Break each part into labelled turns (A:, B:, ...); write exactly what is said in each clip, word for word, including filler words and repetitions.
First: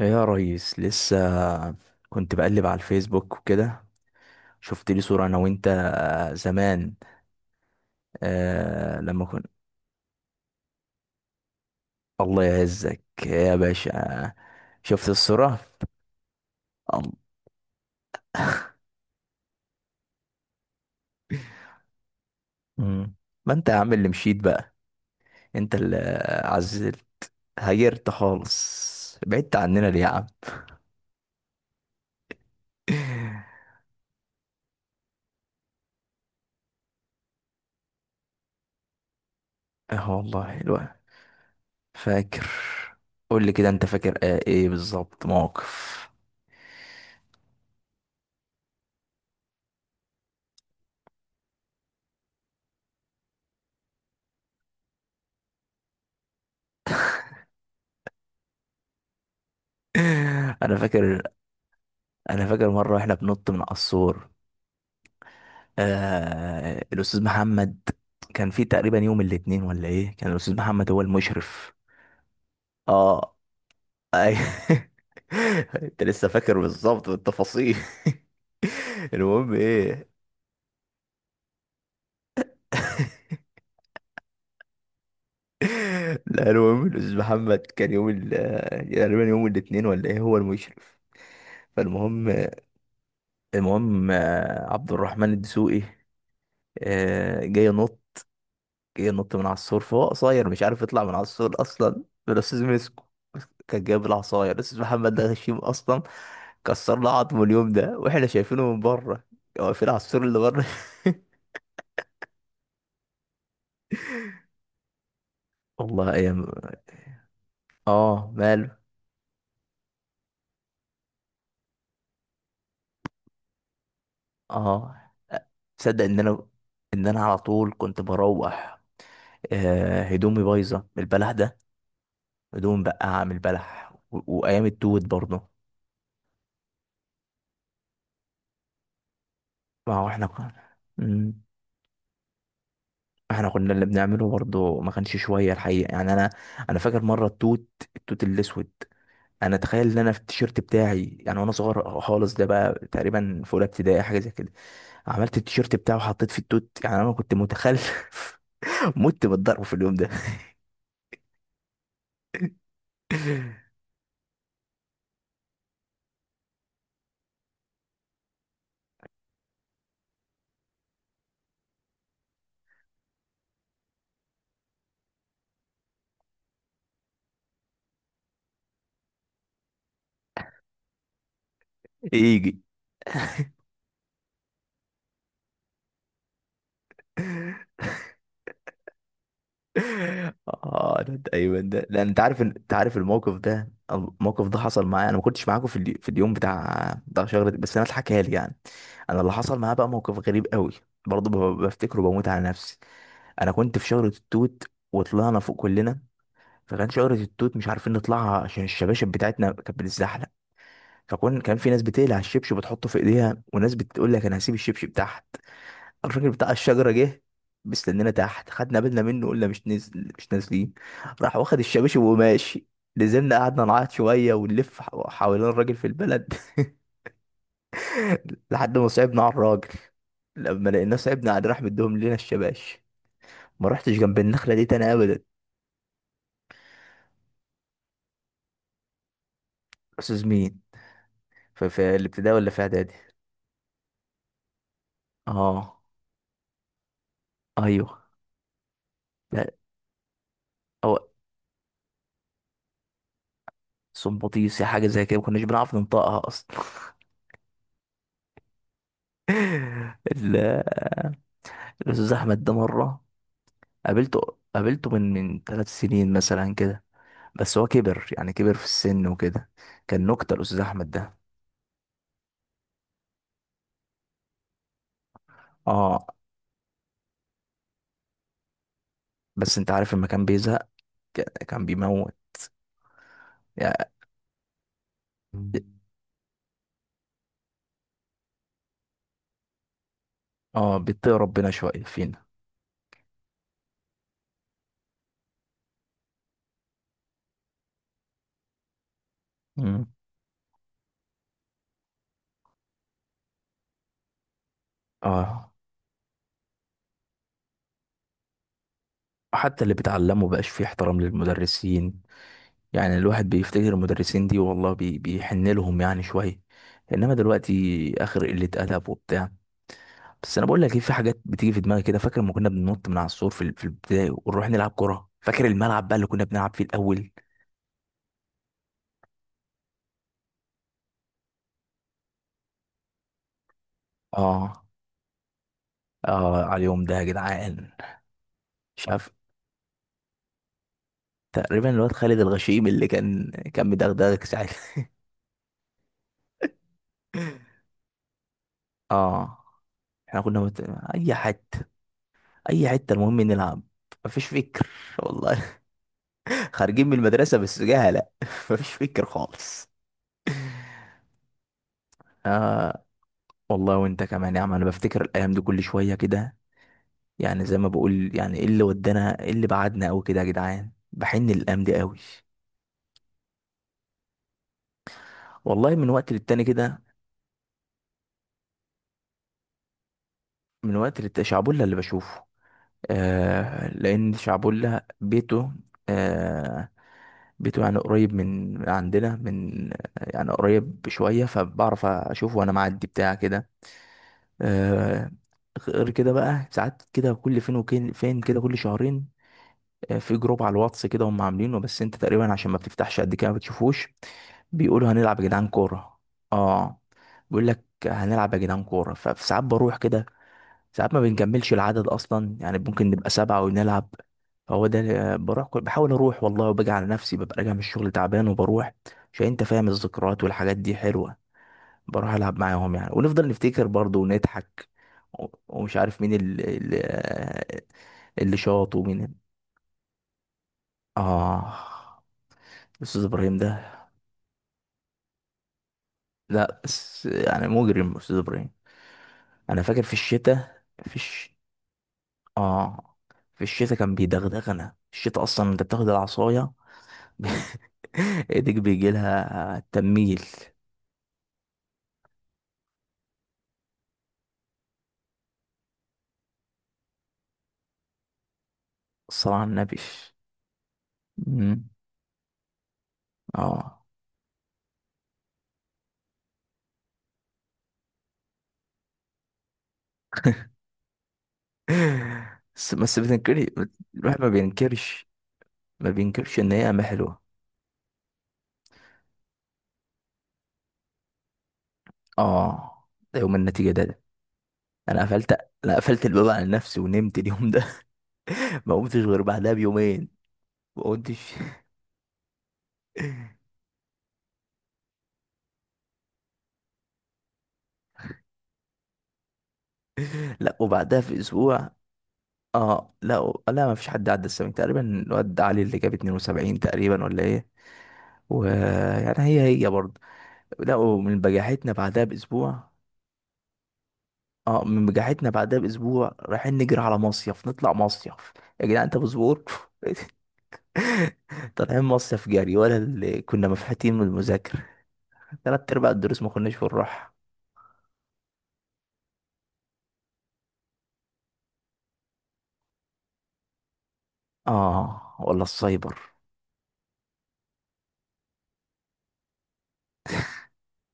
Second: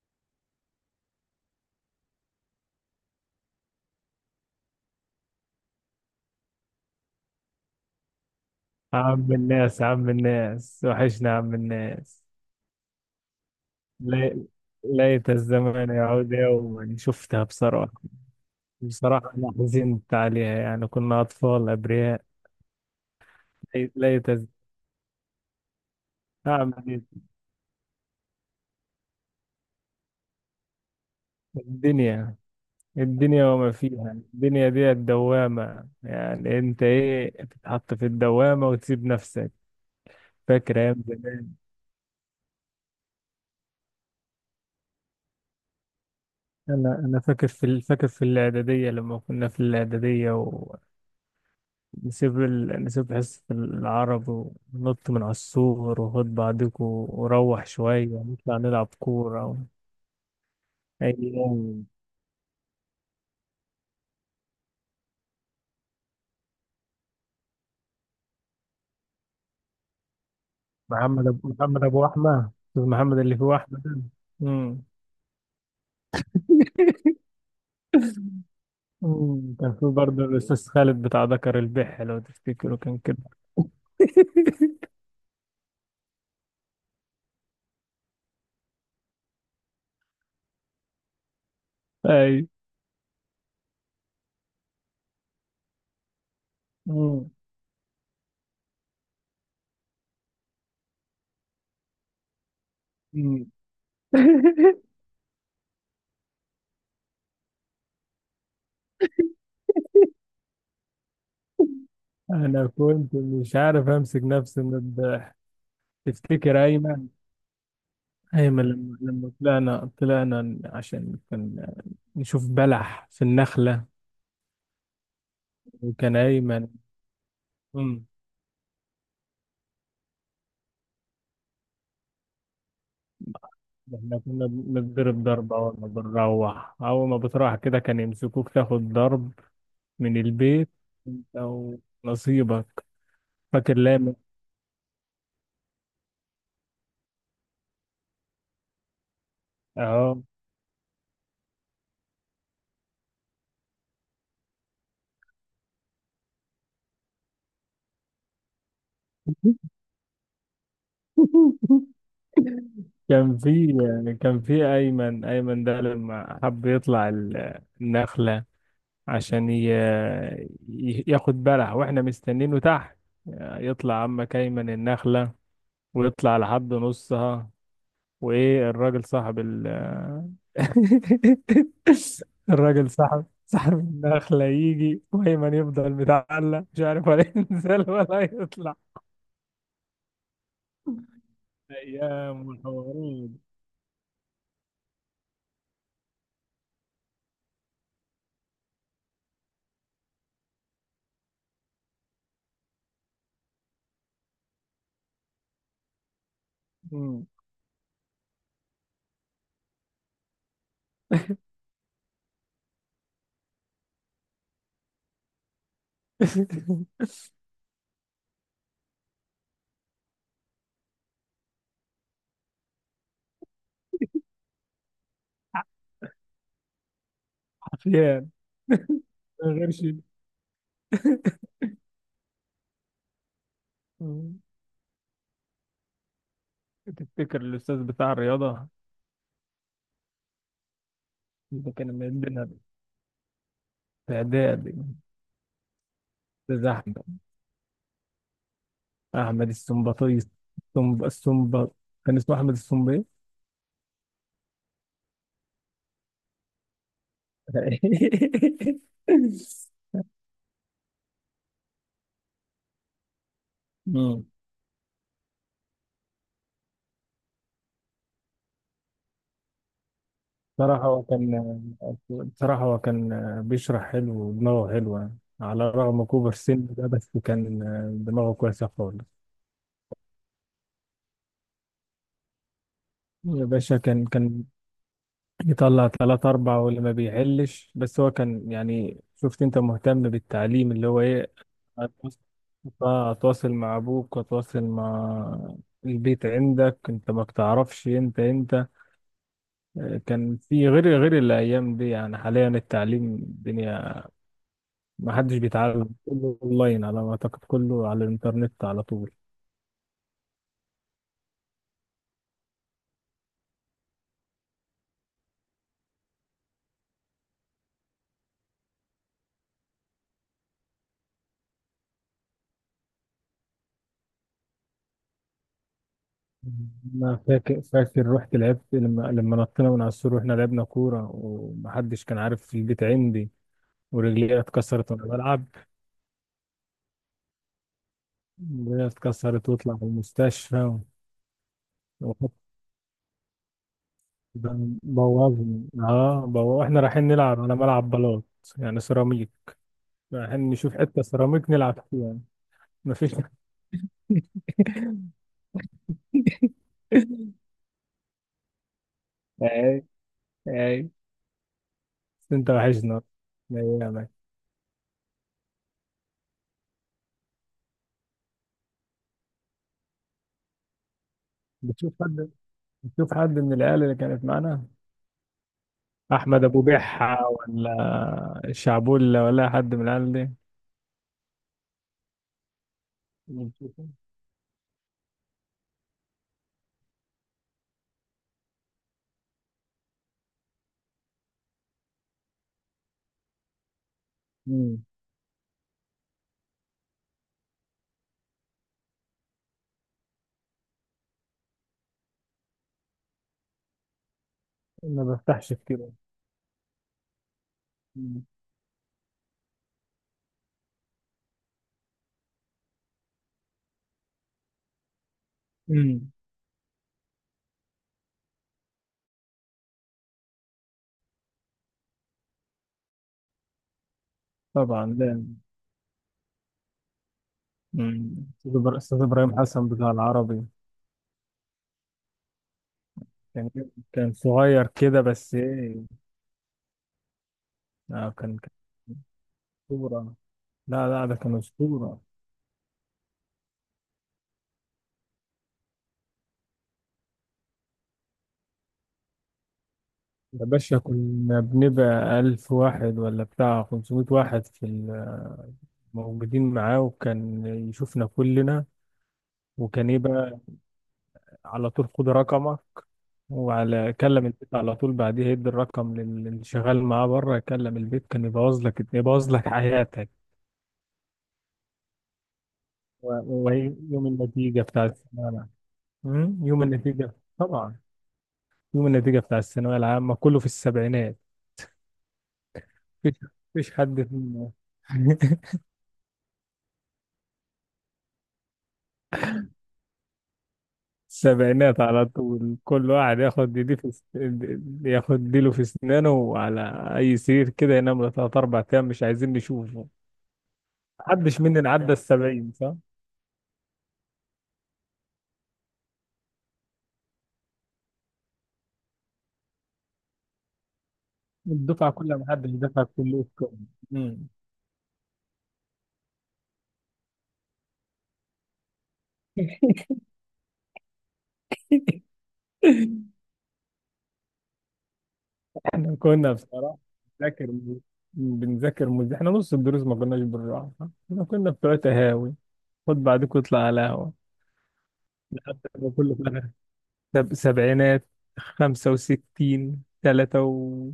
A: يا ريس لسه كنت بقلب على الفيسبوك وكده. شفت لي صورة انا وانت آه، زمان. آه لما
B: عم
A: كنت...
B: الناس، عم الناس وحشنا عم الناس.
A: الله يعزك يا باشا.
B: لي-
A: شفت
B: ليت
A: الصورة.
B: الزمن يعود يوما،
A: الله.
B: شفتها بصراحة. بصراحة أنا حزنت عليها، يعني كنا أطفال أبرياء.
A: مم. ما انت يا
B: لي-
A: عم اللي
B: ليت
A: مشيت
B: الز-
A: بقى؟ انت اللي
B: أعمل إيه؟
A: عزلت، هيرت خالص، بعدت عننا ليه يا عم؟
B: الدنيا الدنيا وما فيها، الدنيا دي الدوامة، يعني أنت إيه بتتحط في الدوامة وتسيب نفسك.
A: اه والله
B: فاكر
A: الوقت.
B: أيام زمان.
A: فاكر. قول لي كده، انت فاكر آه ايه بالظبط موقف؟
B: أنا أنا فاكر في ال- فاكر في الإعدادية، لما كنا في الإعدادية نسيب ال... نسيب حصة العرب ونط من على السور وخد بعضكم وروح شوية نطلع نلعب كورة و...
A: انا
B: أي
A: فاكر
B: يوم.
A: انا فاكر مره واحنا بنط من قصور. آه الاستاذ محمد، كان في تقريبا يوم الاثنين ولا ايه؟ كان الاستاذ محمد هو
B: محمد أبو،
A: المشرف.
B: محمد أبو أحمد، أستاذ محمد
A: اه.
B: اللي فيه أحمد ده.
A: اي.
B: مم.
A: انت لسه فاكر بالظبط بالتفاصيل؟ المهم
B: مم. كان فيه
A: ايه.
B: برضه الأستاذ خالد بتاع ذكر البح، لو تفتكروا كان كده.
A: لا، المهم الاستاذ محمد كان يوم ال- تقريبا يوم الاثنين ولا ايه هو المشرف. فالمهم،
B: أي.
A: المهم آه، عبد الرحمن الدسوقي
B: مم.
A: آه، جاي ينط جه نط من على السور. فهو قصير مش عارف يطلع من على السور اصلا، فالاستاذ مسكه.
B: مم.
A: كان جايب العصايه، الاستاذ محمد ده غشيم اصلا، كسر له عظمه اليوم ده واحنا شايفينه من بره، واقفين على السور اللي بره.
B: أنا كنت مش عارف أمسك نفسي من الضحك.
A: والله ايام.
B: تفتكر أيمن؟
A: اه
B: أيمن
A: ماله.
B: لما لما طلعنا طلعنا عشان كان نشوف بلح في النخلة،
A: اه تصدق
B: وكان
A: ان انا
B: أيمن.
A: ان انا على طول كنت
B: أمم،
A: بروح آه هدومي بايظه من البلح ده. هدوم بقى من البلح
B: إحنا
A: و-
B: كنا
A: وايام التوت
B: بنضرب
A: برضه.
B: ضرب أول ما بنروح، أول ما بتروح كده كان يمسكوك تاخد ضرب
A: ما هو
B: من
A: احنا
B: البيت.
A: كنا
B: أنت
A: مم.
B: ونصيبك.
A: احنا كنا
B: فاكر
A: اللي
B: لامن؟
A: بنعمله برضه ما كانش شويه الحقيقه، يعني انا انا فاكر مره التوت. التوت الاسود. انا تخيل ان انا في
B: أهو.
A: التيشيرت بتاعي يعني، وانا صغير خالص ده بقى تقريبا في اولى ابتدائي حاجه زي كده، عملت التيشيرت بتاعي وحطيت فيه التوت. يعني انا كنت متخلف. مت بالضرب في اليوم ده.
B: كان في كان في أيمن، أيمن ده لما حب يطلع ال- النخلة عشان ي... ي- ياخد بلح وإحنا مستنينه تحت. يطلع عمك أيمن النخلة ويطلع لحد نصها، وايه، الراجل صاحب ال
A: يجي.
B: الراجل صاحب، صاحب النخلة يجي، وأيمن يفضل متعلق مش عارف ولا ينزل ولا يطلع.
A: اه، ده ده- ايوه ده، لان انت عارف إن-
B: أيام
A: انت عارف
B: وحوارات.
A: الموقف ده الموقف ده حصل معايا. انا ما كنتش معاكم في الي- في اليوم بتاع بتاع شجره، بس انا اتحكى لي يعني. انا اللي حصل معايا بقى موقف غريب قوي، برضه ب- بفتكره بموت على نفسي. انا كنت في شجره التوت وطلعنا فوق كلنا. فكان شجره
B: مم.
A: التوت مش عارفين نطلعها عشان الشباشب بتاعتنا كانت بتتزحلق. فكان كان في ناس بتقلع الشبشب وتحطه في ايديها، وناس بتقول لك انا هسيب الشبشب بتاعها. الراجل بتاع الشجرة جه مستنينا تحت. خدنا بالنا منه، قلنا مش نزل، مش نازلين. راح واخد الشباشب وماشي. نزلنا، قعدنا نعيط شوية ونلف ح- حوالين الراجل في البلد
B: حرفيا،
A: لحد ما صعبنا على
B: من
A: الراجل.
B: غير شيء.
A: لما لقيناه صعبنا عليه راح مديهم لنا الشباش. ما رحتش جنب
B: مم.
A: النخلة دي تاني أبدا.
B: تفتكر الأستاذ بتاع الرياضة
A: أستاذ مين؟ في,
B: اللي كان
A: في الابتدائي
B: مدينا
A: ولا في إعدادي؟
B: في إعدادي؟
A: اه.
B: الأستاذ أحمد،
A: ايوه.
B: أحمد
A: لا.
B: السمبطيس،
A: او.
B: السمب، السمب، كان اسمه أحمد السمبي.
A: صمبطيسي حاجه زي كده، ما كناش بنعرف ننطقها اصلا. ال- الاستاذ احمد ده مره قابلته.
B: مم.
A: قابلته من من ثلاث سنين مثلا كده، بس هو كبر يعني كبر في السن وكده. كان نكتة الأستاذ
B: بصراحة
A: أحمد
B: هو
A: ده.
B: كان، بصراحة هو كان بيشرح حلو ودماغه حلوة، على الرغم
A: اه،
B: كبر السن ده، بس كان دماغه كويسة خالص.
A: بس أنت عارف لما كان بيزهق ك- كان بيموت
B: يا باشا
A: يعني.
B: كان، كان يطلع تلات أربع واللي ما بيحلش، بس هو كان يعني، شفت أنت، مهتم بالتعليم
A: اه
B: اللي هو
A: بيتقي
B: إيه،
A: ربنا شوية
B: أتواصل،
A: فينا.
B: أتواصل مع أبوك، أتواصل مع البيت عندك. أنت ما بتعرفش، أنت أنت
A: مم.
B: كان في، غير غير الأيام دي. يعني حاليا التعليم، الدنيا ما حدش
A: اه
B: بيتعلم، كله اونلاين على ما اعتقد، كله على الانترنت على طول.
A: حتى اللي بتعلمه بقاش فيه احترام للمدرسين. يعني الواحد بيفتكر المدرسين دي والله بي بيحن لهم يعني شوية، انما دلوقتي اخر قلة ادب وبتاع. بس انا بقول لك ايه، في حاجات بتيجي في دماغي كده. فاكر لما كنا بننط من على السور في ال- في البداية ونروح نلعب كرة؟ فاكر الملعب بقى اللي كنا بنلعب فيه الاول؟
B: انا فاكر، فاكر رحت لعبت لما لما نطينا من على السور، واحنا لعبنا كوره ومحدش كان عارف في البيت عندي، ورجلي
A: اه،
B: اتكسرت وانا بلعب.
A: اه على اليوم ده يا جدعان.
B: رجلي
A: مش عارف،
B: اتكسرت واطلع في المستشفى.
A: تقريبا الواد خالد
B: وحط،
A: الغشيم اللي كان كان مدغدغك ساعتها.
B: بوظني، اه بو... احنا رايحين نلعب على ملعب بلاط، يعني سيراميك.
A: اه احنا كنا
B: رايحين
A: مت...
B: نشوف حته
A: اي
B: سيراميك
A: حته،
B: نلعب فيها يعني.
A: اي حته
B: مفيش.
A: المهم نلعب. مفيش فكر والله، خارجين من المدرسة بس جهلة. مفيش فكر
B: اي،
A: خالص.
B: اي، بس انت
A: آه
B: وحشنا.
A: والله، وانت
B: ايامك.
A: كمان يا عم. انا بفتكر الايام دي كل شوية كده، يعني زي ما بقول يعني، ايه اللي ودانا، ايه اللي بعدنا قوي كده يا جدعان؟ بحن الايام دي
B: بتشوف
A: قوي.
B: حد؟ نشوف حد من العيال اللي كانت معانا،
A: والله، من وقت للتاني
B: احمد ابو
A: كده.
B: بحة، ولا الشعبولة، ولا حد من العيال دي؟
A: من وقت للتاني شعبولة اللي بشوفه، آه
B: ونشوفه.
A: لان شعبولة بيته، آه بيته يعني قريب من من عندنا، من يعني قريب شوية فبعرف اشوفه وانا معدي بتاع كده.
B: مم.
A: آه، غير كده بقى ساعات كده، كل فين وكين فين كده، كل شهرين. آه، في جروب على الواتس كده هم عاملينه، بس انت تقريبا عشان ما بتفتحش قد كده ما بتشوفوش. بيقولوا
B: ما
A: هنلعب يا جدعان
B: بفتحش كتير.
A: كورة. اه، بيقول لك
B: مم.
A: هنلعب يا جدعان كورة، فساعات بروح كده. ساعات ما بنكملش العدد اصلا، يعني ممكن نبقى سبعة ونلعب. فهو ده اللي- آه، بروح كل- بحاول
B: مم.
A: اروح والله، وباجي على نفسي ببقى راجع من الشغل تعبان وبروح، عشان انت فاهم الذكريات والحاجات دي حلوة، بروح العب معاهم يعني. ونفضل نفتكر برضو ونضحك،
B: طبعا.
A: و-
B: لا.
A: ومش عارف مين اللي اللي
B: مم.
A: اللي
B: أستاذ
A: شاط،
B: إبر-، أستاذ
A: ومين ال-
B: إبراهيم حسن بتاع العربي.
A: اه استاذ ابراهيم
B: كان،
A: ده.
B: كان صغير كده بس إيه،
A: لا بس يعني مجرم
B: آه
A: استاذ
B: كان،
A: ابراهيم.
B: كان
A: انا فاكر في
B: أسطورة.
A: الشتاء
B: لا
A: في
B: لا، ده
A: الش...
B: كان أسطورة.
A: اه في الشتاء كان بيدغدغنا. الشتاء اصلا انت بتاخد العصايه، ايدك بيجي لها تميل.
B: يا باشا كنا بنبقى ألف واحد ولا بتاع خمسمية واحد في ال- موجودين معاه، وكان يشوفنا كلنا.
A: الصلاة على النبي.
B: وكان ايه بقى،
A: مم.
B: على طول خد رقمه
A: اه،
B: وعلى كلم البيت على طول بعديها، يدي الرقم لل- للي شغال معاه بره يكلم البيت. كان يبوظ لك، يبوظ لك حياتك.
A: بس بس
B: و-
A: بتنكري.
B: ويوم
A: الواحد ما
B: النتيجة بتاع
A: بينكرش
B: الثانوية العامة.
A: ما بينكرش
B: أمم،
A: ان
B: يوم
A: هي قامة
B: النتيجة.
A: حلوة.
B: طبعا. يوم النتيجة بتاع الثانوية العامة كله في السبعينات.
A: اه،
B: مفيش،
A: ده يوم النتيجة
B: مفيش
A: ده، ده.
B: حد في،
A: انا قفلت، انا قفلت الباب على نفسي ونمت اليوم ده. ما قمتش غير بعدها بيومين. ما قمتش.
B: السبعينات على طول. كل واحد ياخد دي في س- ياخد ديله في اسنانه، وعلى اي سرير كده ينام له تلات اربع ايام، مش عايزين نشوفه.
A: لا وبعدها في
B: محدش
A: اسبوع.
B: مننا عدى السبعين، صح؟
A: اه، لا و- لا ما فيش حد عدى السبعين تقريبا، الواد علي اللي جاب اثنين وسبعين تقريبا ولا ايه. ويعني هي هي برضه. لا، ومن بجاحتنا
B: الدفعة
A: بعدها
B: كلها محدش
A: باسبوع.
B: دفع كله. امم.
A: اه من بجاحتنا بعدها باسبوع رايحين نجري على مصيف، نطلع مصيف. يا جدعان انت مصبور. طالعين مصيف جري ولا اللي كنا مفحتين من المذاكرة؟ تلات ارباع
B: احنا
A: الدروس ما
B: كنا
A: كناش
B: بصراحة
A: بنروح.
B: بنذاكر، بنذاكر مز... احنا نص الدروس ما كناش بنروح. احنا كنا بتوع تهاوي، خد بعدك واطلع على قهوة.
A: اه ولا
B: لحد ما
A: السايبر.
B: كله في الآخر، سب... سبعينات، خمسة وستين، تلاتة و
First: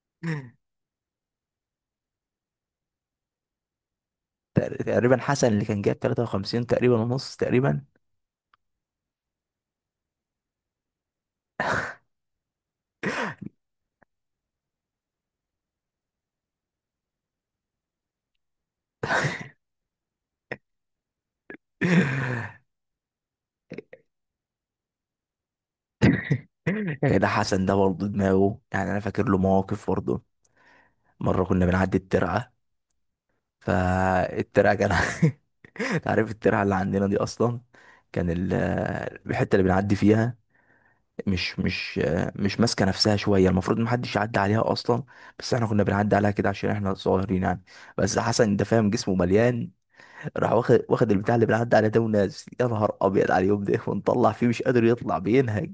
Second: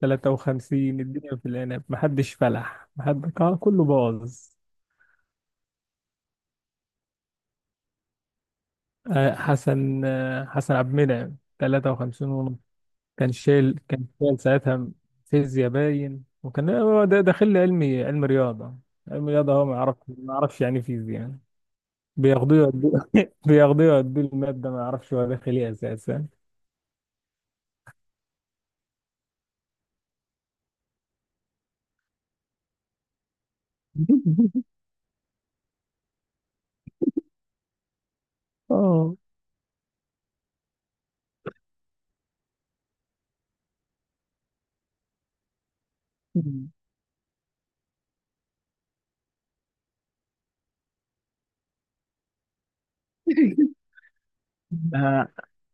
B: تلاتة وخمسين، الدنيا في العنب محدش فلح، محد، آه، كله باظ.
A: تق- تقريبا حسن اللي كان جايب تلاتة وخمسين تقريبا ونص تقريبا.
B: آه، حسن، آه، حسن عبد المنعم ثلاثة وخمسين ونص. كان شايل، كان شايل ساعتها فيزياء باين، وكان هو ده داخل لي علمي، علم رياضة. علم رياضة هو ما يعرف، ما يعرفش يعني فيزياء يعني. بياخدوه يودوه، بياخدوه يودوه، المادة ما يعرفش هو داخل ايه أساسا.
A: كده حسن ده برضه دماغه، يعني انا فاكر له مواقف برضه. مره كنا بنعدي الترعه، فالترعه كان... عارف الترعه اللي عندنا دي اصلا؟ كان ال-
B: اه.
A: الحته اللي بنعدي فيها مش مش مش ماسكه نفسها شويه، المفروض ما حدش يعدي عليها اصلا، بس احنا كنا بنعدي عليها كده عشان احنا صغيرين يعني. بس حسن ده فاهم جسمه مليان، راح واخد واخد البتاع اللي بنعدي عليه ده ونازل. يا نهار ابيض على اليوم ده، ونطلع فيه مش قادر يطلع،
B: آه،
A: بينهج.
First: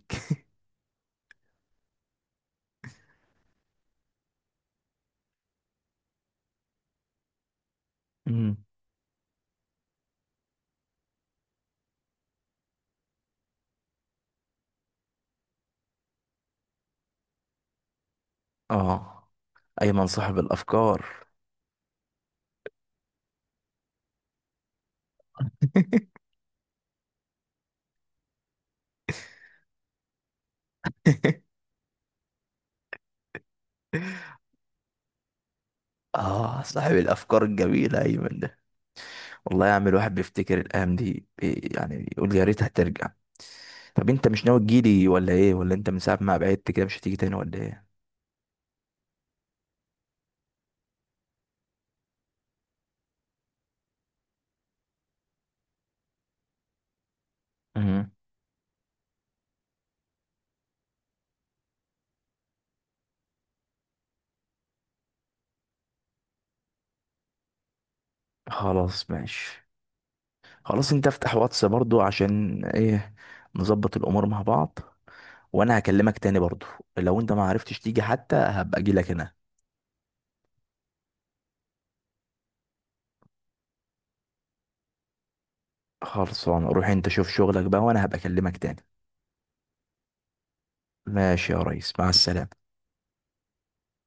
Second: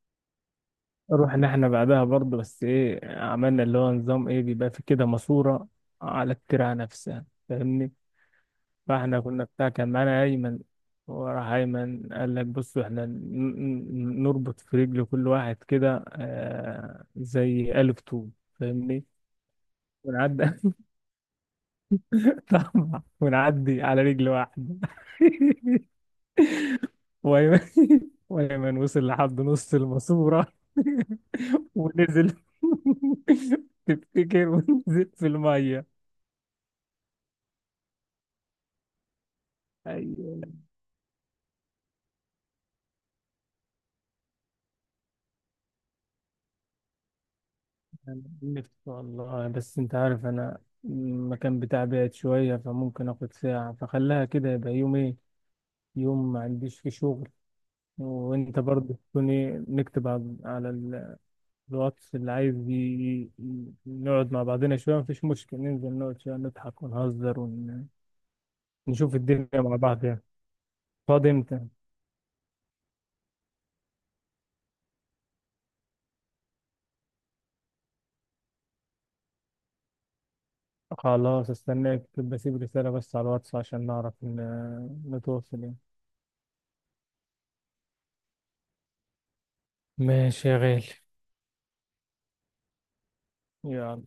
B: رحنا احنا بعدها برضه، بس ايه عملنا، اللي هو نظام ايه، بيبقى في كده ماسورة على الترعة نفسها، فاهمني؟
A: امم.
B: فاحنا كنا بتاع، كان معانا أيمن، وراح أيمن قال لك بصوا، احنا ن- ن- نربط في رجل كل واحد كده، آه زي ألف طول، فاهمني؟
A: اه ايمن صاحب
B: ونعدي.
A: الافكار.
B: طبعا، ونعدي على رجل واحدة. وأيمن، وأيمن وصل لحد نص الماسورة ونزل. تفتكر، ونزل في المية.
A: اه صاحب الافكار الجميله ايمن ده. والله يا عم الواحد
B: ايوه،
A: بيفتكر الايام دي بي- يعني يقول يا ريتها ترجع. طب انت مش ناوي تجيلي ولا ايه، ولا انت من ساعه ما بعدت كده مش هتيجي تاني ولا ايه؟
B: نفسي والله، بس انت عارف انا المكان بتاعي بعيد شوية، فممكن اخد ساعة، فخليها كده، يبقى يوم ايه، يوم ما عنديش فيه شغل.
A: امم.
B: وانت برضه تكون، ايه، نكتب على، على ال- الواتس اللي عايز، ي- ي- نقعد مع بعضنا شوية، مفيش مشكلة ننزل نقعد شوية نضحك ونهزر
A: خلاص
B: ونشوف الدنيا
A: ماشي.
B: مع بعض يعني.
A: خلاص انت
B: فاضي
A: افتح
B: امتى؟
A: واتس برضو عشان ايه نظبط الامور مع بعض، وانا هكلمك تاني برضو. لو انت ما عرفتش تيجي حتى هبقى اجي لك هنا.
B: خلاص استناك، بسيب رسالة بس على الواتس عشان نعرف ن- نتواصل يعني.
A: خلصان، روح انت شوف شغلك بقى، وانا هبقى اكلمك تاني.
B: ماشي يا غالي.
A: ماشي يا ريس، مع السلامة.
B: يلا.